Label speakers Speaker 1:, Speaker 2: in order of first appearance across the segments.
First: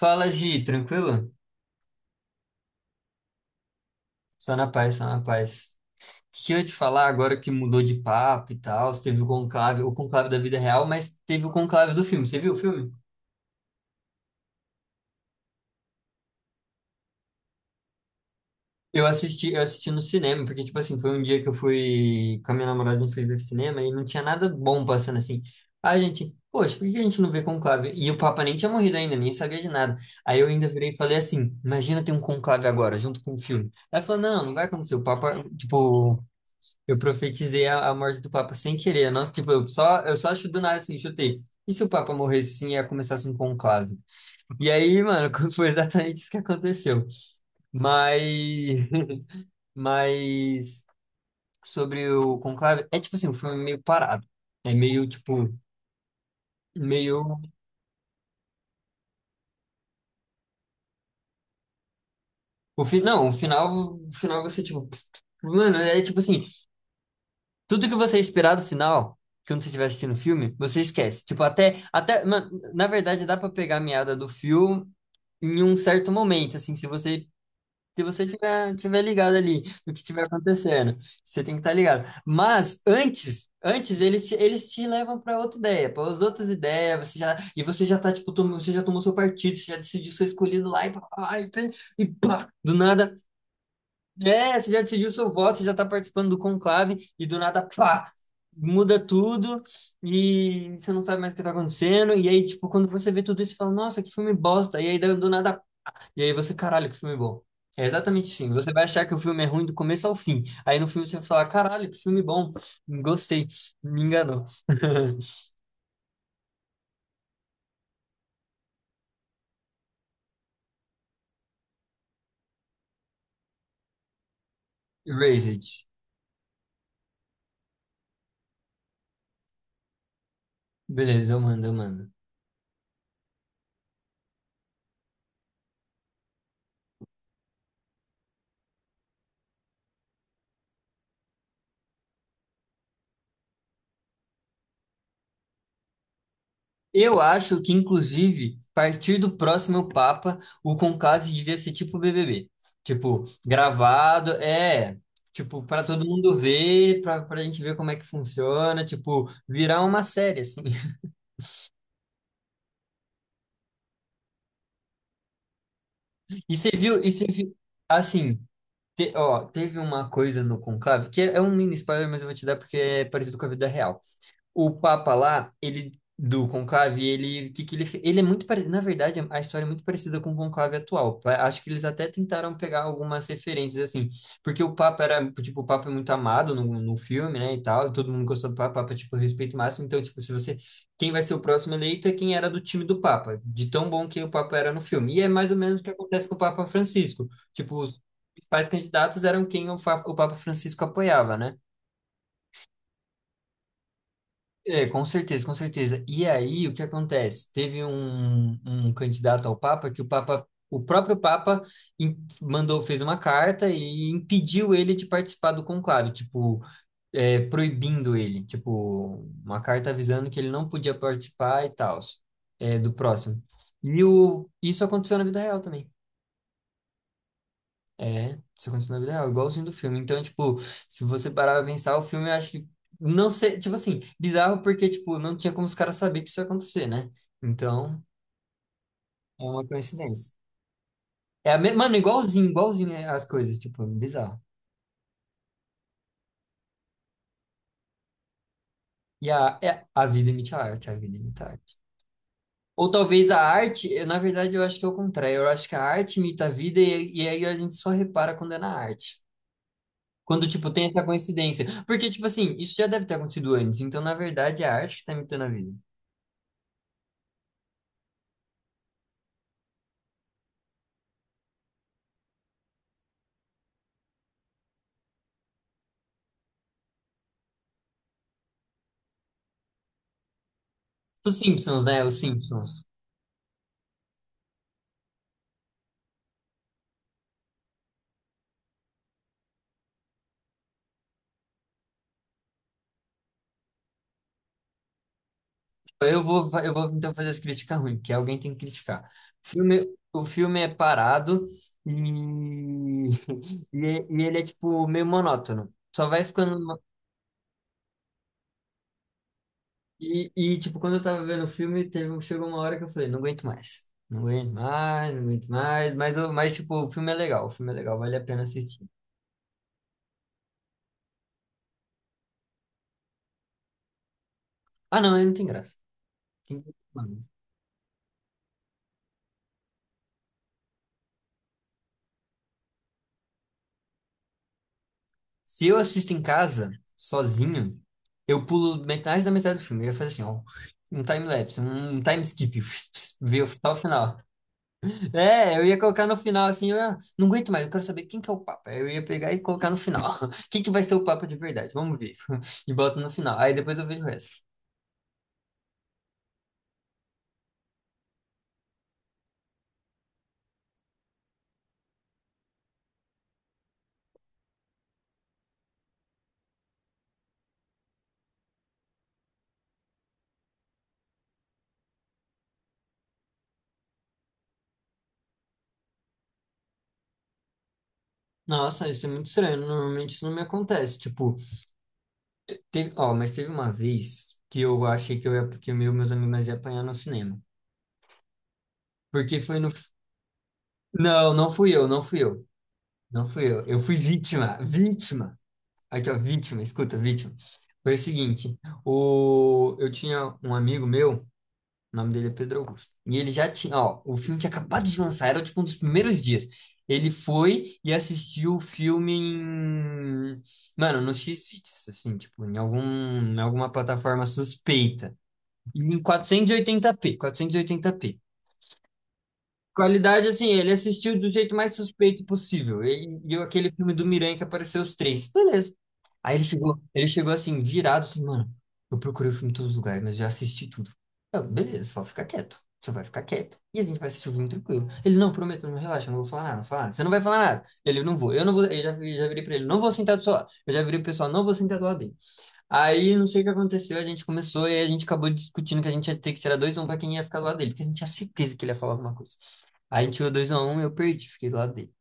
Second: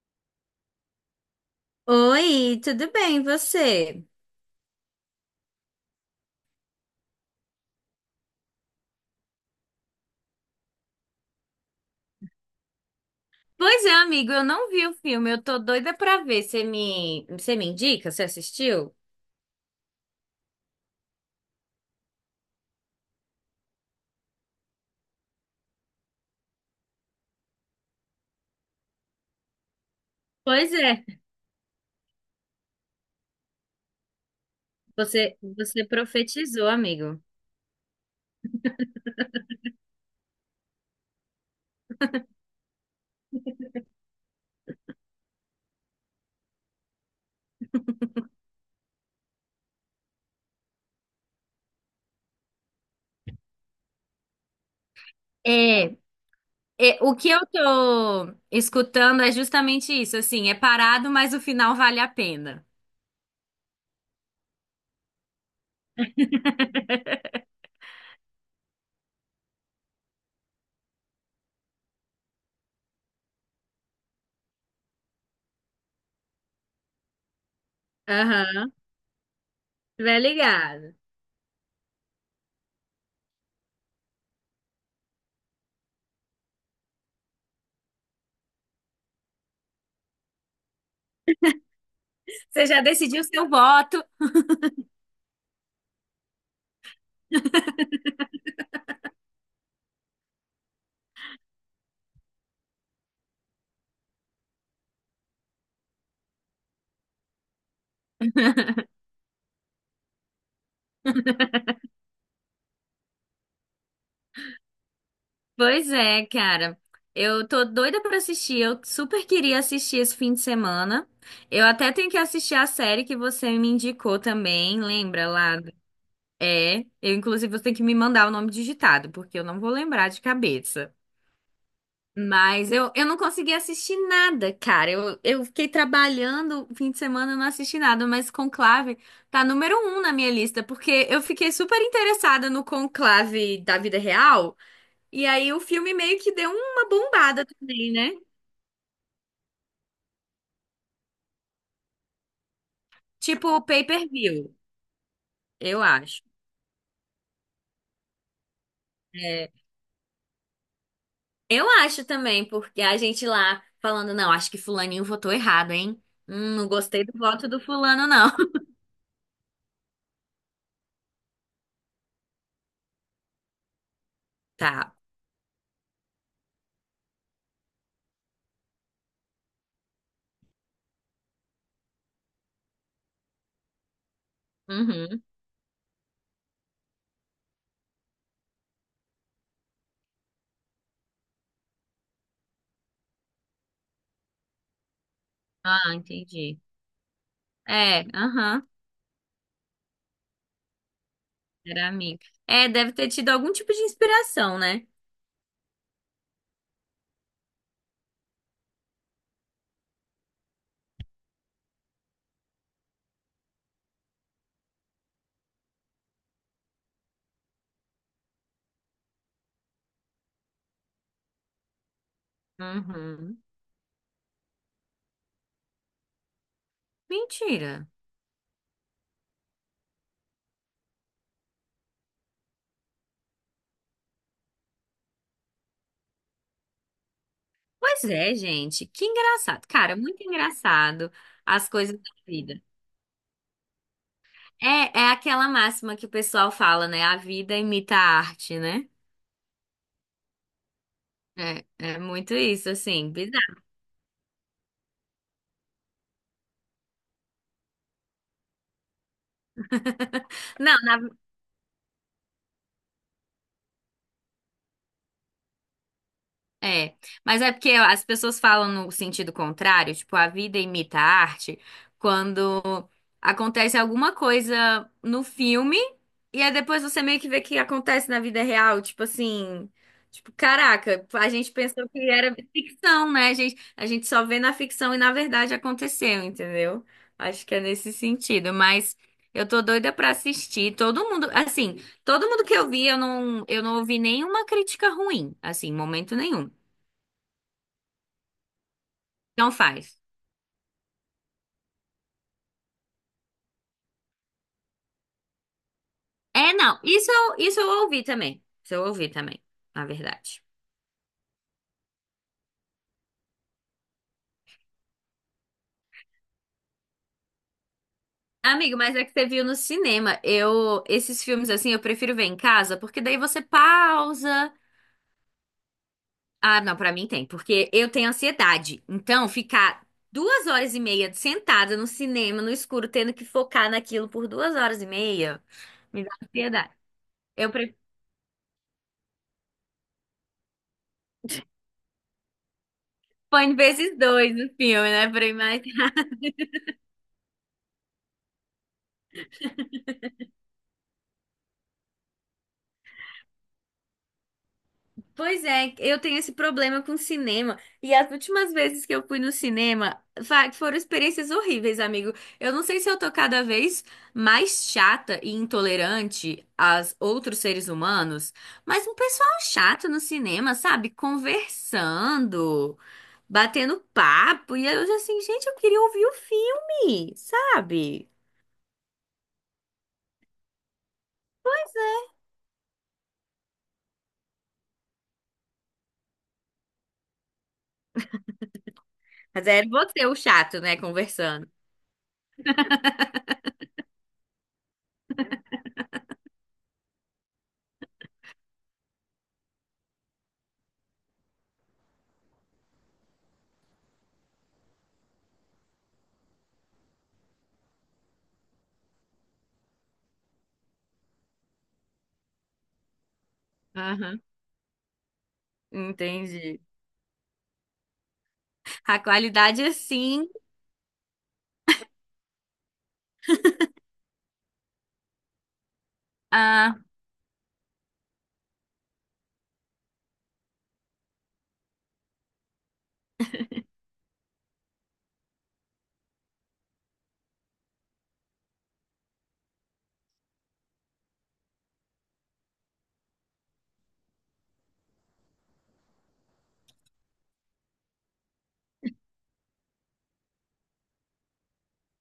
Speaker 1: Fala, Gi, tranquilo?
Speaker 2: Oi, tudo bem, e você?
Speaker 1: Só na paz, só na paz. O que que eu ia te falar agora que mudou de papo e tal? Teve o conclave da vida real, mas teve o conclave do filme. Você viu o filme?
Speaker 2: Pois é, amigo, eu não vi o filme, eu tô doida pra ver. Você me indica? Você assistiu?
Speaker 1: Eu assisti no cinema, porque, tipo assim, foi um dia que eu fui com a minha namorada, a gente foi ver cinema e não tinha nada bom passando assim. Aí a gente, poxa, por que que a gente não vê conclave? E o Papa nem tinha morrido ainda, nem sabia de nada. Aí eu ainda
Speaker 2: Pois
Speaker 1: virei e
Speaker 2: é,
Speaker 1: falei assim: imagina ter um conclave agora, junto com o filme. Aí ela falou: não, não vai acontecer. O
Speaker 2: você,
Speaker 1: Papa,
Speaker 2: você
Speaker 1: tipo,
Speaker 2: profetizou,
Speaker 1: eu
Speaker 2: amigo.
Speaker 1: profetizei a morte do Papa sem querer. Nossa, tipo, eu só acho do nada assim, chutei. E se o Papa morresse sim, e ia começasse um conclave? E aí, mano, foi exatamente isso que aconteceu. Mas, mas sobre o conclave, é tipo assim, o filme é meio parado. É meio, tipo,
Speaker 2: É, é, o
Speaker 1: meio.
Speaker 2: que eu tô escutando é justamente isso, assim, é parado, mas o final vale a pena.
Speaker 1: Não, o final você, tipo, mano, é tipo assim, tudo que você esperar do final, que quando você estiver assistindo o filme, você esquece. Tipo, até, mano, na verdade, dá pra pegar a meada do filme em um certo momento, assim, se você
Speaker 2: Aham,
Speaker 1: tiver ligado ali no que
Speaker 2: vai
Speaker 1: estiver
Speaker 2: ligado.
Speaker 1: acontecendo, você tem que estar ligado. Mas antes eles te levam para outra ideia, para as outras ideias, você já e você já tá tipo, você já tomou seu partido, você já decidiu seu escolhido lá e pá, pá, pá, e pá,
Speaker 2: Você
Speaker 1: do
Speaker 2: já
Speaker 1: nada
Speaker 2: decidiu seu voto.
Speaker 1: é, você já decidiu seu voto, você já está participando do conclave e do nada, pá, muda tudo e você não sabe mais o que está acontecendo. E aí, tipo, quando você vê tudo isso, você fala, nossa, que filme bosta. E aí, do nada, e aí você, caralho, que filme bom. É exatamente assim. Você vai achar que o filme é ruim do começo ao fim. Aí no filme você vai falar, caralho, que filme bom. Gostei. Me enganou.
Speaker 2: Pois é, cara. Eu tô doida pra assistir. Eu super queria assistir esse fim de semana. Eu até tenho que assistir a série que você me indicou também, lembra lá?
Speaker 1: Erased.
Speaker 2: É, eu inclusive você tem que me mandar o nome digitado, porque eu não vou lembrar de cabeça.
Speaker 1: Beleza, eu mando, eu mando.
Speaker 2: Mas eu não consegui assistir nada, cara. Eu fiquei trabalhando o fim de semana, eu não assisti nada, mas Conclave tá número 1 na minha lista, porque eu fiquei super interessada no Conclave da vida real. E aí o filme meio que deu uma
Speaker 1: Eu
Speaker 2: bombada
Speaker 1: acho que,
Speaker 2: também, né?
Speaker 1: inclusive, a partir do próximo Papa, o conclave devia ser tipo BBB. Tipo,
Speaker 2: Tipo o
Speaker 1: gravado,
Speaker 2: pay-per-view,
Speaker 1: é, tipo,
Speaker 2: eu
Speaker 1: para todo
Speaker 2: acho.
Speaker 1: mundo ver, para a gente ver como é que funciona, tipo,
Speaker 2: É,
Speaker 1: virar uma série, assim.
Speaker 2: eu acho também, porque a gente lá falando, não, acho que fulaninho votou errado, hein?
Speaker 1: E
Speaker 2: Não
Speaker 1: você viu,
Speaker 2: gostei
Speaker 1: e
Speaker 2: do
Speaker 1: você
Speaker 2: voto
Speaker 1: viu,
Speaker 2: do fulano, não.
Speaker 1: assim, ó, teve uma coisa no conclave, que é um mini spoiler, mas eu vou te dar porque é parecido com a vida real. O
Speaker 2: Tá.
Speaker 1: Papa lá, ele do Conclave, ele que ele é muito parecido, na verdade, a história é muito parecida com o Conclave atual. Acho que eles até tentaram pegar algumas referências assim, porque o Papa
Speaker 2: Uhum.
Speaker 1: era, tipo, o Papa é muito amado no filme, né, e tal, e todo mundo gostou do Papa, o Papa é, tipo respeito máximo, então tipo, se você quem vai ser o próximo eleito é quem era do time do Papa, de tão bom que o Papa era no filme. E é mais ou menos o que
Speaker 2: Ah,
Speaker 1: acontece com o
Speaker 2: entendi.
Speaker 1: Papa Francisco. Tipo, os
Speaker 2: É, aham.
Speaker 1: principais candidatos eram quem o Papa Francisco apoiava, né?
Speaker 2: Era amigo. É, deve ter tido algum tipo de inspiração,
Speaker 1: É,
Speaker 2: né?
Speaker 1: com certeza, com certeza. E aí, o que acontece? Teve um candidato ao Papa que o Papa, o próprio Papa im- mandou, fez uma carta e impediu ele de participar do conclave, tipo, é, proibindo ele, tipo, uma carta avisando que ele não podia participar e tal, é, do próximo.
Speaker 2: Uhum.
Speaker 1: Isso aconteceu na vida real também.
Speaker 2: Mentira.
Speaker 1: É, isso aconteceu na vida real, igualzinho do filme. Então, tipo, se você parar pra pensar, o filme eu acho que não sei, tipo assim, bizarro porque, tipo, não tinha como os caras saber que isso ia acontecer, né? Então,
Speaker 2: Pois é, gente. Que
Speaker 1: é uma
Speaker 2: engraçado. Cara, muito
Speaker 1: coincidência.
Speaker 2: engraçado as
Speaker 1: Mano,
Speaker 2: coisas da
Speaker 1: igualzinho,
Speaker 2: vida.
Speaker 1: igualzinho é, as coisas, tipo, bizarro.
Speaker 2: É, é aquela máxima que o pessoal fala, né? A vida imita a arte, né?
Speaker 1: A vida imita a arte, a vida imita a
Speaker 2: É,
Speaker 1: arte.
Speaker 2: é muito isso,
Speaker 1: Ou
Speaker 2: assim,
Speaker 1: talvez a
Speaker 2: bizarro.
Speaker 1: arte, eu, na verdade, eu acho que é o contrário. Eu acho que a arte imita a vida e aí a gente só repara quando é na arte. Quando, tipo,
Speaker 2: Não,
Speaker 1: tem
Speaker 2: na
Speaker 1: essa coincidência. Porque, tipo assim, isso já deve ter acontecido antes. Então, na verdade, é a arte que tá imitando a vida.
Speaker 2: é, mas é porque as pessoas falam no sentido contrário, tipo, a vida imita a arte, quando acontece alguma coisa no filme e aí depois você meio que vê que acontece na vida real, tipo assim, tipo, caraca, a
Speaker 1: Os
Speaker 2: gente
Speaker 1: Simpsons,
Speaker 2: pensou
Speaker 1: né?
Speaker 2: que
Speaker 1: Os
Speaker 2: era
Speaker 1: Simpsons.
Speaker 2: ficção, né? A gente só vê na ficção e na verdade aconteceu, entendeu? Acho que é nesse sentido, mas eu tô doida pra assistir. Todo mundo que eu vi, eu não ouvi nenhuma crítica ruim, assim, em momento
Speaker 1: Eu vou,
Speaker 2: nenhum.
Speaker 1: fa- eu vou então fazer as críticas ruins, porque alguém tem que criticar.
Speaker 2: Não faz.
Speaker 1: O filme é parado e, e, é- e ele é, tipo, meio monótono. Só vai
Speaker 2: É,
Speaker 1: ficando...
Speaker 2: não.
Speaker 1: mo-
Speaker 2: Isso eu ouvi também. Isso eu ouvi também, na
Speaker 1: E,
Speaker 2: verdade.
Speaker 1: e, tipo, quando eu tava vendo o filme, chegou uma hora que eu falei, não aguento mais. Não aguento mais, não aguento mais. Mas, tipo, o filme é legal. O filme é legal, vale a pena
Speaker 2: Amigo,
Speaker 1: assistir.
Speaker 2: mas é que você viu no cinema. Eu, esses filmes assim, eu prefiro ver em casa, porque daí você pausa.
Speaker 1: Ah, não, ele não tem graça. Tem
Speaker 2: Ah,
Speaker 1: que-
Speaker 2: não, pra mim tem, porque eu tenho ansiedade. Então, ficar 2 horas e meia sentada no cinema, no escuro, tendo que focar naquilo por 2 horas e meia,
Speaker 1: Se eu
Speaker 2: me dá
Speaker 1: assisto em casa,
Speaker 2: ansiedade. Eu prefiro.
Speaker 1: sozinho, eu pulo metade da metade do filme. Eu ia fazer assim, ó, um time-lapse, um time skip,
Speaker 2: Põe
Speaker 1: só o
Speaker 2: vezes
Speaker 1: final.
Speaker 2: dois no filme, né? Pra ir
Speaker 1: É,
Speaker 2: mais
Speaker 1: eu ia colocar no final assim, não aguento mais, eu quero saber quem que é o Papa. Eu ia pegar e colocar no final. Quem que vai ser o Papa de verdade? Vamos ver. E boto no final. Aí depois eu vejo o resto.
Speaker 2: Pois é, eu tenho esse problema com cinema. E as últimas vezes que eu fui no cinema foram experiências horríveis, amigo. Eu não sei se eu tô cada vez mais chata e intolerante aos outros seres humanos, mas um pessoal chato no cinema, sabe? Conversando, batendo papo. E eu assim, gente, eu queria ouvir o filme, sabe?
Speaker 1: Nossa, isso é muito estranho. Normalmente isso não me acontece. Tipo, teve, ó, mas teve uma vez que eu achei que que eu e meus amigos nós ia apanhar no cinema. Porque
Speaker 2: Mas
Speaker 1: foi
Speaker 2: era
Speaker 1: no.
Speaker 2: você o chato, né?
Speaker 1: Não,
Speaker 2: Conversando.
Speaker 1: não fui eu, não fui eu. Não fui eu. Eu fui vítima. Vítima. Aqui, ó, vítima. Escuta, vítima. Foi o seguinte. Eu tinha um amigo meu, o nome dele é Pedro Augusto. E ele já tinha, ó, o filme tinha acabado de lançar, era tipo um dos primeiros dias. Ele foi e assistiu o filme mano, no X-Vídeos, assim, tipo, em alguma
Speaker 2: Aham.
Speaker 1: plataforma suspeita. E em
Speaker 2: Entendi.
Speaker 1: 480p, 480p.
Speaker 2: A qualidade é
Speaker 1: Qualidade,
Speaker 2: assim.
Speaker 1: assim, ele assistiu do jeito mais suspeito possível. Ele viu aquele filme do Miranha que apareceu os três. Beleza. Aí
Speaker 2: Ah,
Speaker 1: ele chegou assim, virado, assim, mano, eu procurei o filme em todos os lugares, mas já assisti tudo. Eu, beleza, só fica quieto. Você vai ficar quieto. E a gente vai assistir o filme tranquilo. Ele, não, prometo, não relaxa, eu não vou falar nada, não vou falar nada. Você não vai falar nada. Ele, não vou, eu não vou. Já virei pra ele, não vou sentar do seu lado. Eu já virei pro pessoal, não vou sentar do lado dele. Aí não sei o que aconteceu, a gente começou e a gente acabou discutindo que a gente ia ter que tirar dois x 1 pra quem ia ficar do lado dele, porque a gente tinha certeza que ele ia falar alguma coisa. Aí a gente tirou dois x 1 e eu perdi, fiquei do lado dele.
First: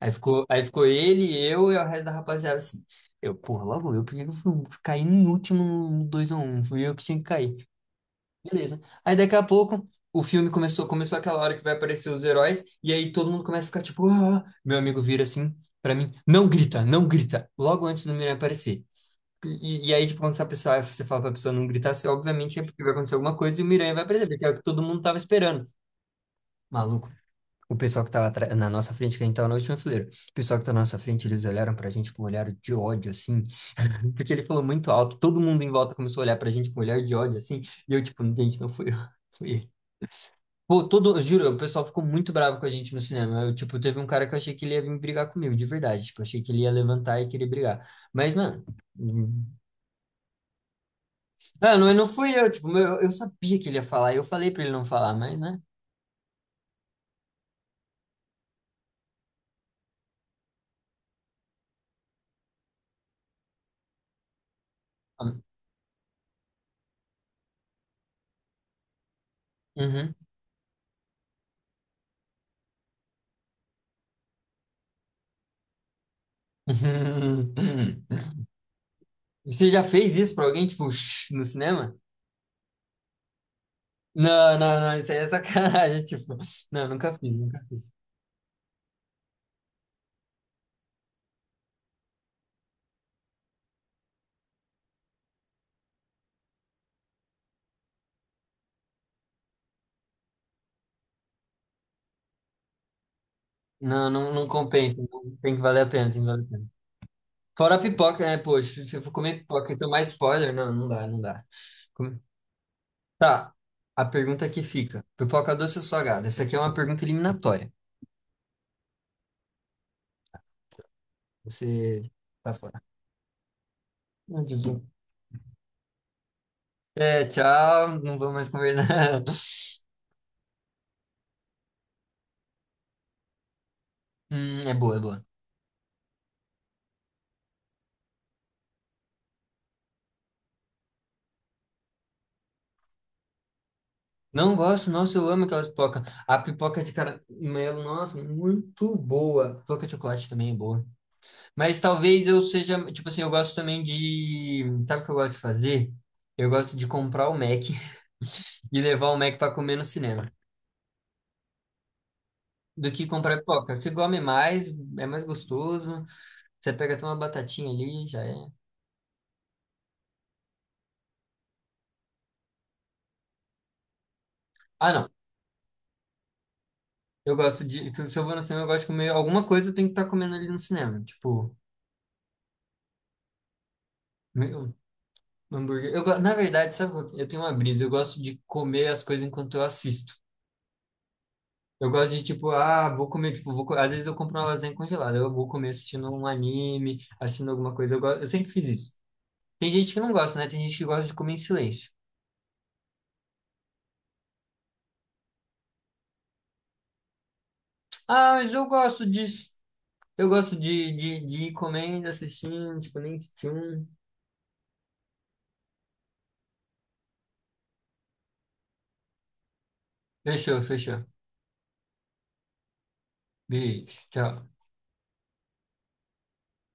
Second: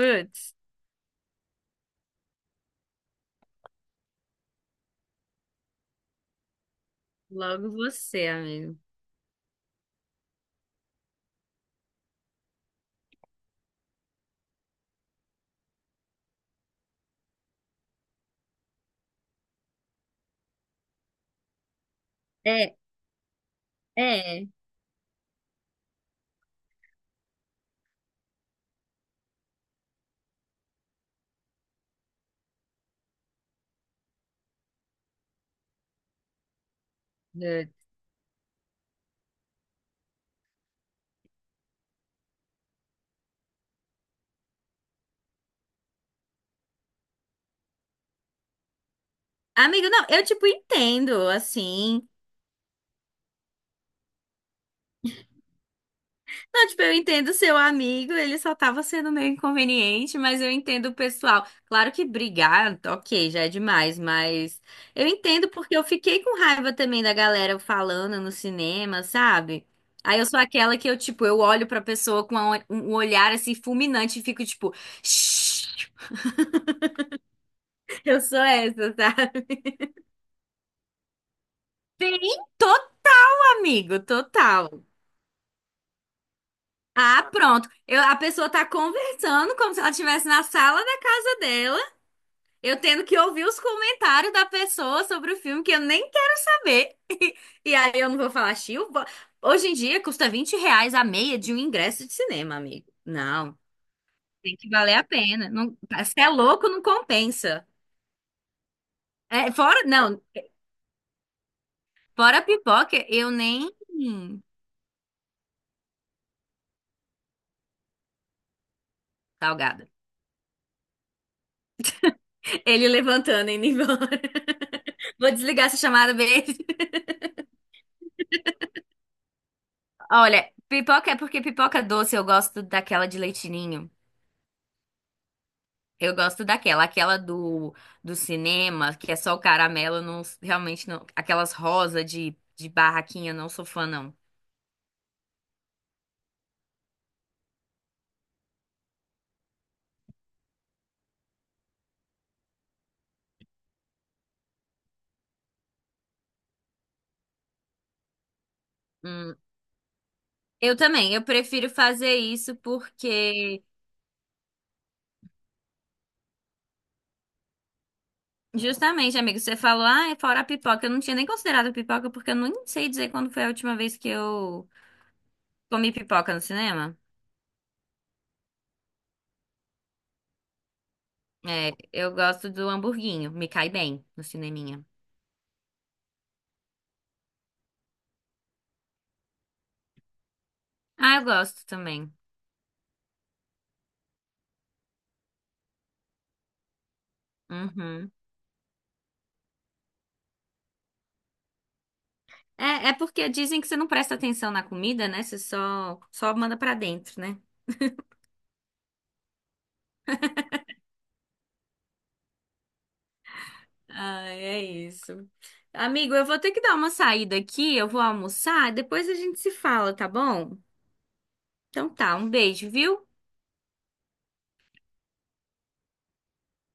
Speaker 1: Aí ficou, aí ficou ele, eu e o resto da rapaziada assim. Eu, porra, logo eu, porque eu fui cair no último no 2x1, fui eu que tinha que cair.
Speaker 2: logo você, amigo.
Speaker 1: Beleza. Aí daqui a pouco o filme começou, começou aquela hora que vai aparecer os heróis, e aí todo mundo começa a ficar tipo, ah, meu amigo vira assim. Pra mim, não grita, não grita, logo antes do Miranha aparecer. E aí, tipo, quando essa pessoa, você fala pra pessoa não gritar, você obviamente é
Speaker 2: É,
Speaker 1: porque vai acontecer alguma coisa e o Miranha vai perceber, que
Speaker 2: é.
Speaker 1: é o que todo mundo tava esperando. Maluco, o pessoal que tava na nossa frente, que a gente tava na última fileira, o pessoal que tá na nossa frente, eles olharam pra gente com um olhar de ódio, assim, porque ele falou muito alto, todo mundo em volta começou a olhar pra gente com um olhar de ódio, assim,
Speaker 2: Putz.
Speaker 1: e eu, tipo, gente, não foi eu, foi ele. Pô, todo, eu juro, o pessoal ficou muito bravo com a gente no cinema. Eu, tipo, teve um cara que eu achei que ele ia vir brigar comigo, de verdade. Tipo, achei que ele ia levantar e querer brigar. Mas, mano.
Speaker 2: Amigo, não, eu, tipo, entendo,
Speaker 1: Ah, não, não
Speaker 2: assim.
Speaker 1: fui eu, tipo, eu sabia que ele ia falar, eu falei pra ele não falar, mas, né?
Speaker 2: Não, tipo, eu entendo seu amigo, ele só tava sendo meio inconveniente, mas eu entendo o pessoal. Claro que brigar, ok, já é demais, mas eu entendo porque eu fiquei com raiva também da galera falando no cinema, sabe?
Speaker 1: Uhum.
Speaker 2: Aí eu sou aquela que eu, tipo, eu olho pra pessoa com um olhar, assim, fulminante e fico, tipo, "Shh". Eu sou essa, sabe?
Speaker 1: Você já fez isso pra alguém, tipo, shh, no cinema?
Speaker 2: Sim, amigo,
Speaker 1: Não, não,
Speaker 2: total.
Speaker 1: não, isso aí é sacanagem, tipo, não, nunca
Speaker 2: Ah,
Speaker 1: fiz, nunca
Speaker 2: pronto.
Speaker 1: fiz.
Speaker 2: A pessoa tá conversando como se ela estivesse na sala da casa dela, eu tendo que ouvir os comentários da pessoa sobre o filme que eu nem quero saber. E aí eu não vou falar, Chiu. Hoje em dia custa R$ 20 a meia de um ingresso de cinema, amigo. Não,
Speaker 1: Não, não, não
Speaker 2: tem que valer
Speaker 1: compensa,
Speaker 2: a
Speaker 1: não,
Speaker 2: pena.
Speaker 1: tem que
Speaker 2: Não,
Speaker 1: valer a pena,
Speaker 2: se
Speaker 1: tem que
Speaker 2: é
Speaker 1: valer a pena.
Speaker 2: louco, não compensa.
Speaker 1: Fora a pipoca, né, poxa, se eu for comer
Speaker 2: É,
Speaker 1: pipoca e
Speaker 2: fora,
Speaker 1: tomar
Speaker 2: não,
Speaker 1: spoiler, não, não dá, não dá. Come-
Speaker 2: fora a pipoca, eu
Speaker 1: Tá,
Speaker 2: nem.
Speaker 1: a pergunta que fica, pipoca doce ou salgada? Essa aqui é uma pergunta eliminatória,
Speaker 2: Salgada.
Speaker 1: você tá fora.
Speaker 2: Ele levantando e indo embora.
Speaker 1: Meu Deus.
Speaker 2: Vou desligar essa chamada, beijo.
Speaker 1: É, tchau, não vou mais conversar.
Speaker 2: Olha, pipoca é porque pipoca doce eu gosto daquela de leitinho.
Speaker 1: É boa, é boa.
Speaker 2: Eu gosto daquela, aquela do cinema, que é só o caramelo, eu não, realmente não, aquelas rosa de barraquinha, não sou fã não.
Speaker 1: Não gosto, nossa, eu amo aquelas pipocas. A pipoca de caramelo, nossa, muito boa. Pipoca de chocolate também é boa. Mas talvez eu seja, tipo assim, eu gosto também de. Sabe o que eu gosto de fazer? Eu gosto de comprar o Mac e levar o
Speaker 2: Hum,
Speaker 1: Mac pra comer no cinema.
Speaker 2: eu também, eu prefiro fazer isso
Speaker 1: Do que comprar
Speaker 2: porque
Speaker 1: pipoca. Você come mais, é mais gostoso. Você pega até uma batatinha ali, já é.
Speaker 2: justamente, amigo, você falou, ah, é fora a pipoca, eu não tinha nem considerado a pipoca porque eu não sei dizer quando foi a última vez que eu
Speaker 1: Ah, não.
Speaker 2: comi pipoca no cinema.
Speaker 1: Eu gosto de. Se eu vou no cinema, eu gosto de comer alguma coisa, eu tenho que estar comendo ali no cinema. Tipo.
Speaker 2: É, eu gosto do hamburguinho, me cai bem no
Speaker 1: Meu,
Speaker 2: cineminha.
Speaker 1: hambúrguer. Na verdade, sabe, eu tenho uma brisa, eu gosto de comer as coisas enquanto eu assisto.
Speaker 2: Ah, eu gosto
Speaker 1: Eu gosto
Speaker 2: também.
Speaker 1: de, tipo, ah, vou comer, tipo, às vezes eu compro uma lasanha congelada, eu vou comer assistindo um anime, assistindo alguma coisa, eu, go-
Speaker 2: Uhum.
Speaker 1: eu sempre fiz isso. Tem gente que não gosta, né? Tem gente que gosta de comer em silêncio.
Speaker 2: É, é porque dizem que você não presta atenção na comida, né? Você só manda pra dentro, né?
Speaker 1: Ah, mas eu gosto disso. Eu gosto de ir comendo, assistindo, tipo, nem um.
Speaker 2: Ah, é isso. Amigo, eu vou ter que dar uma saída aqui, eu vou almoçar, depois a gente se fala, tá bom?
Speaker 1: Fechou, fechou.
Speaker 2: Então tá, um beijo, viu?
Speaker 1: Beijo, tchau.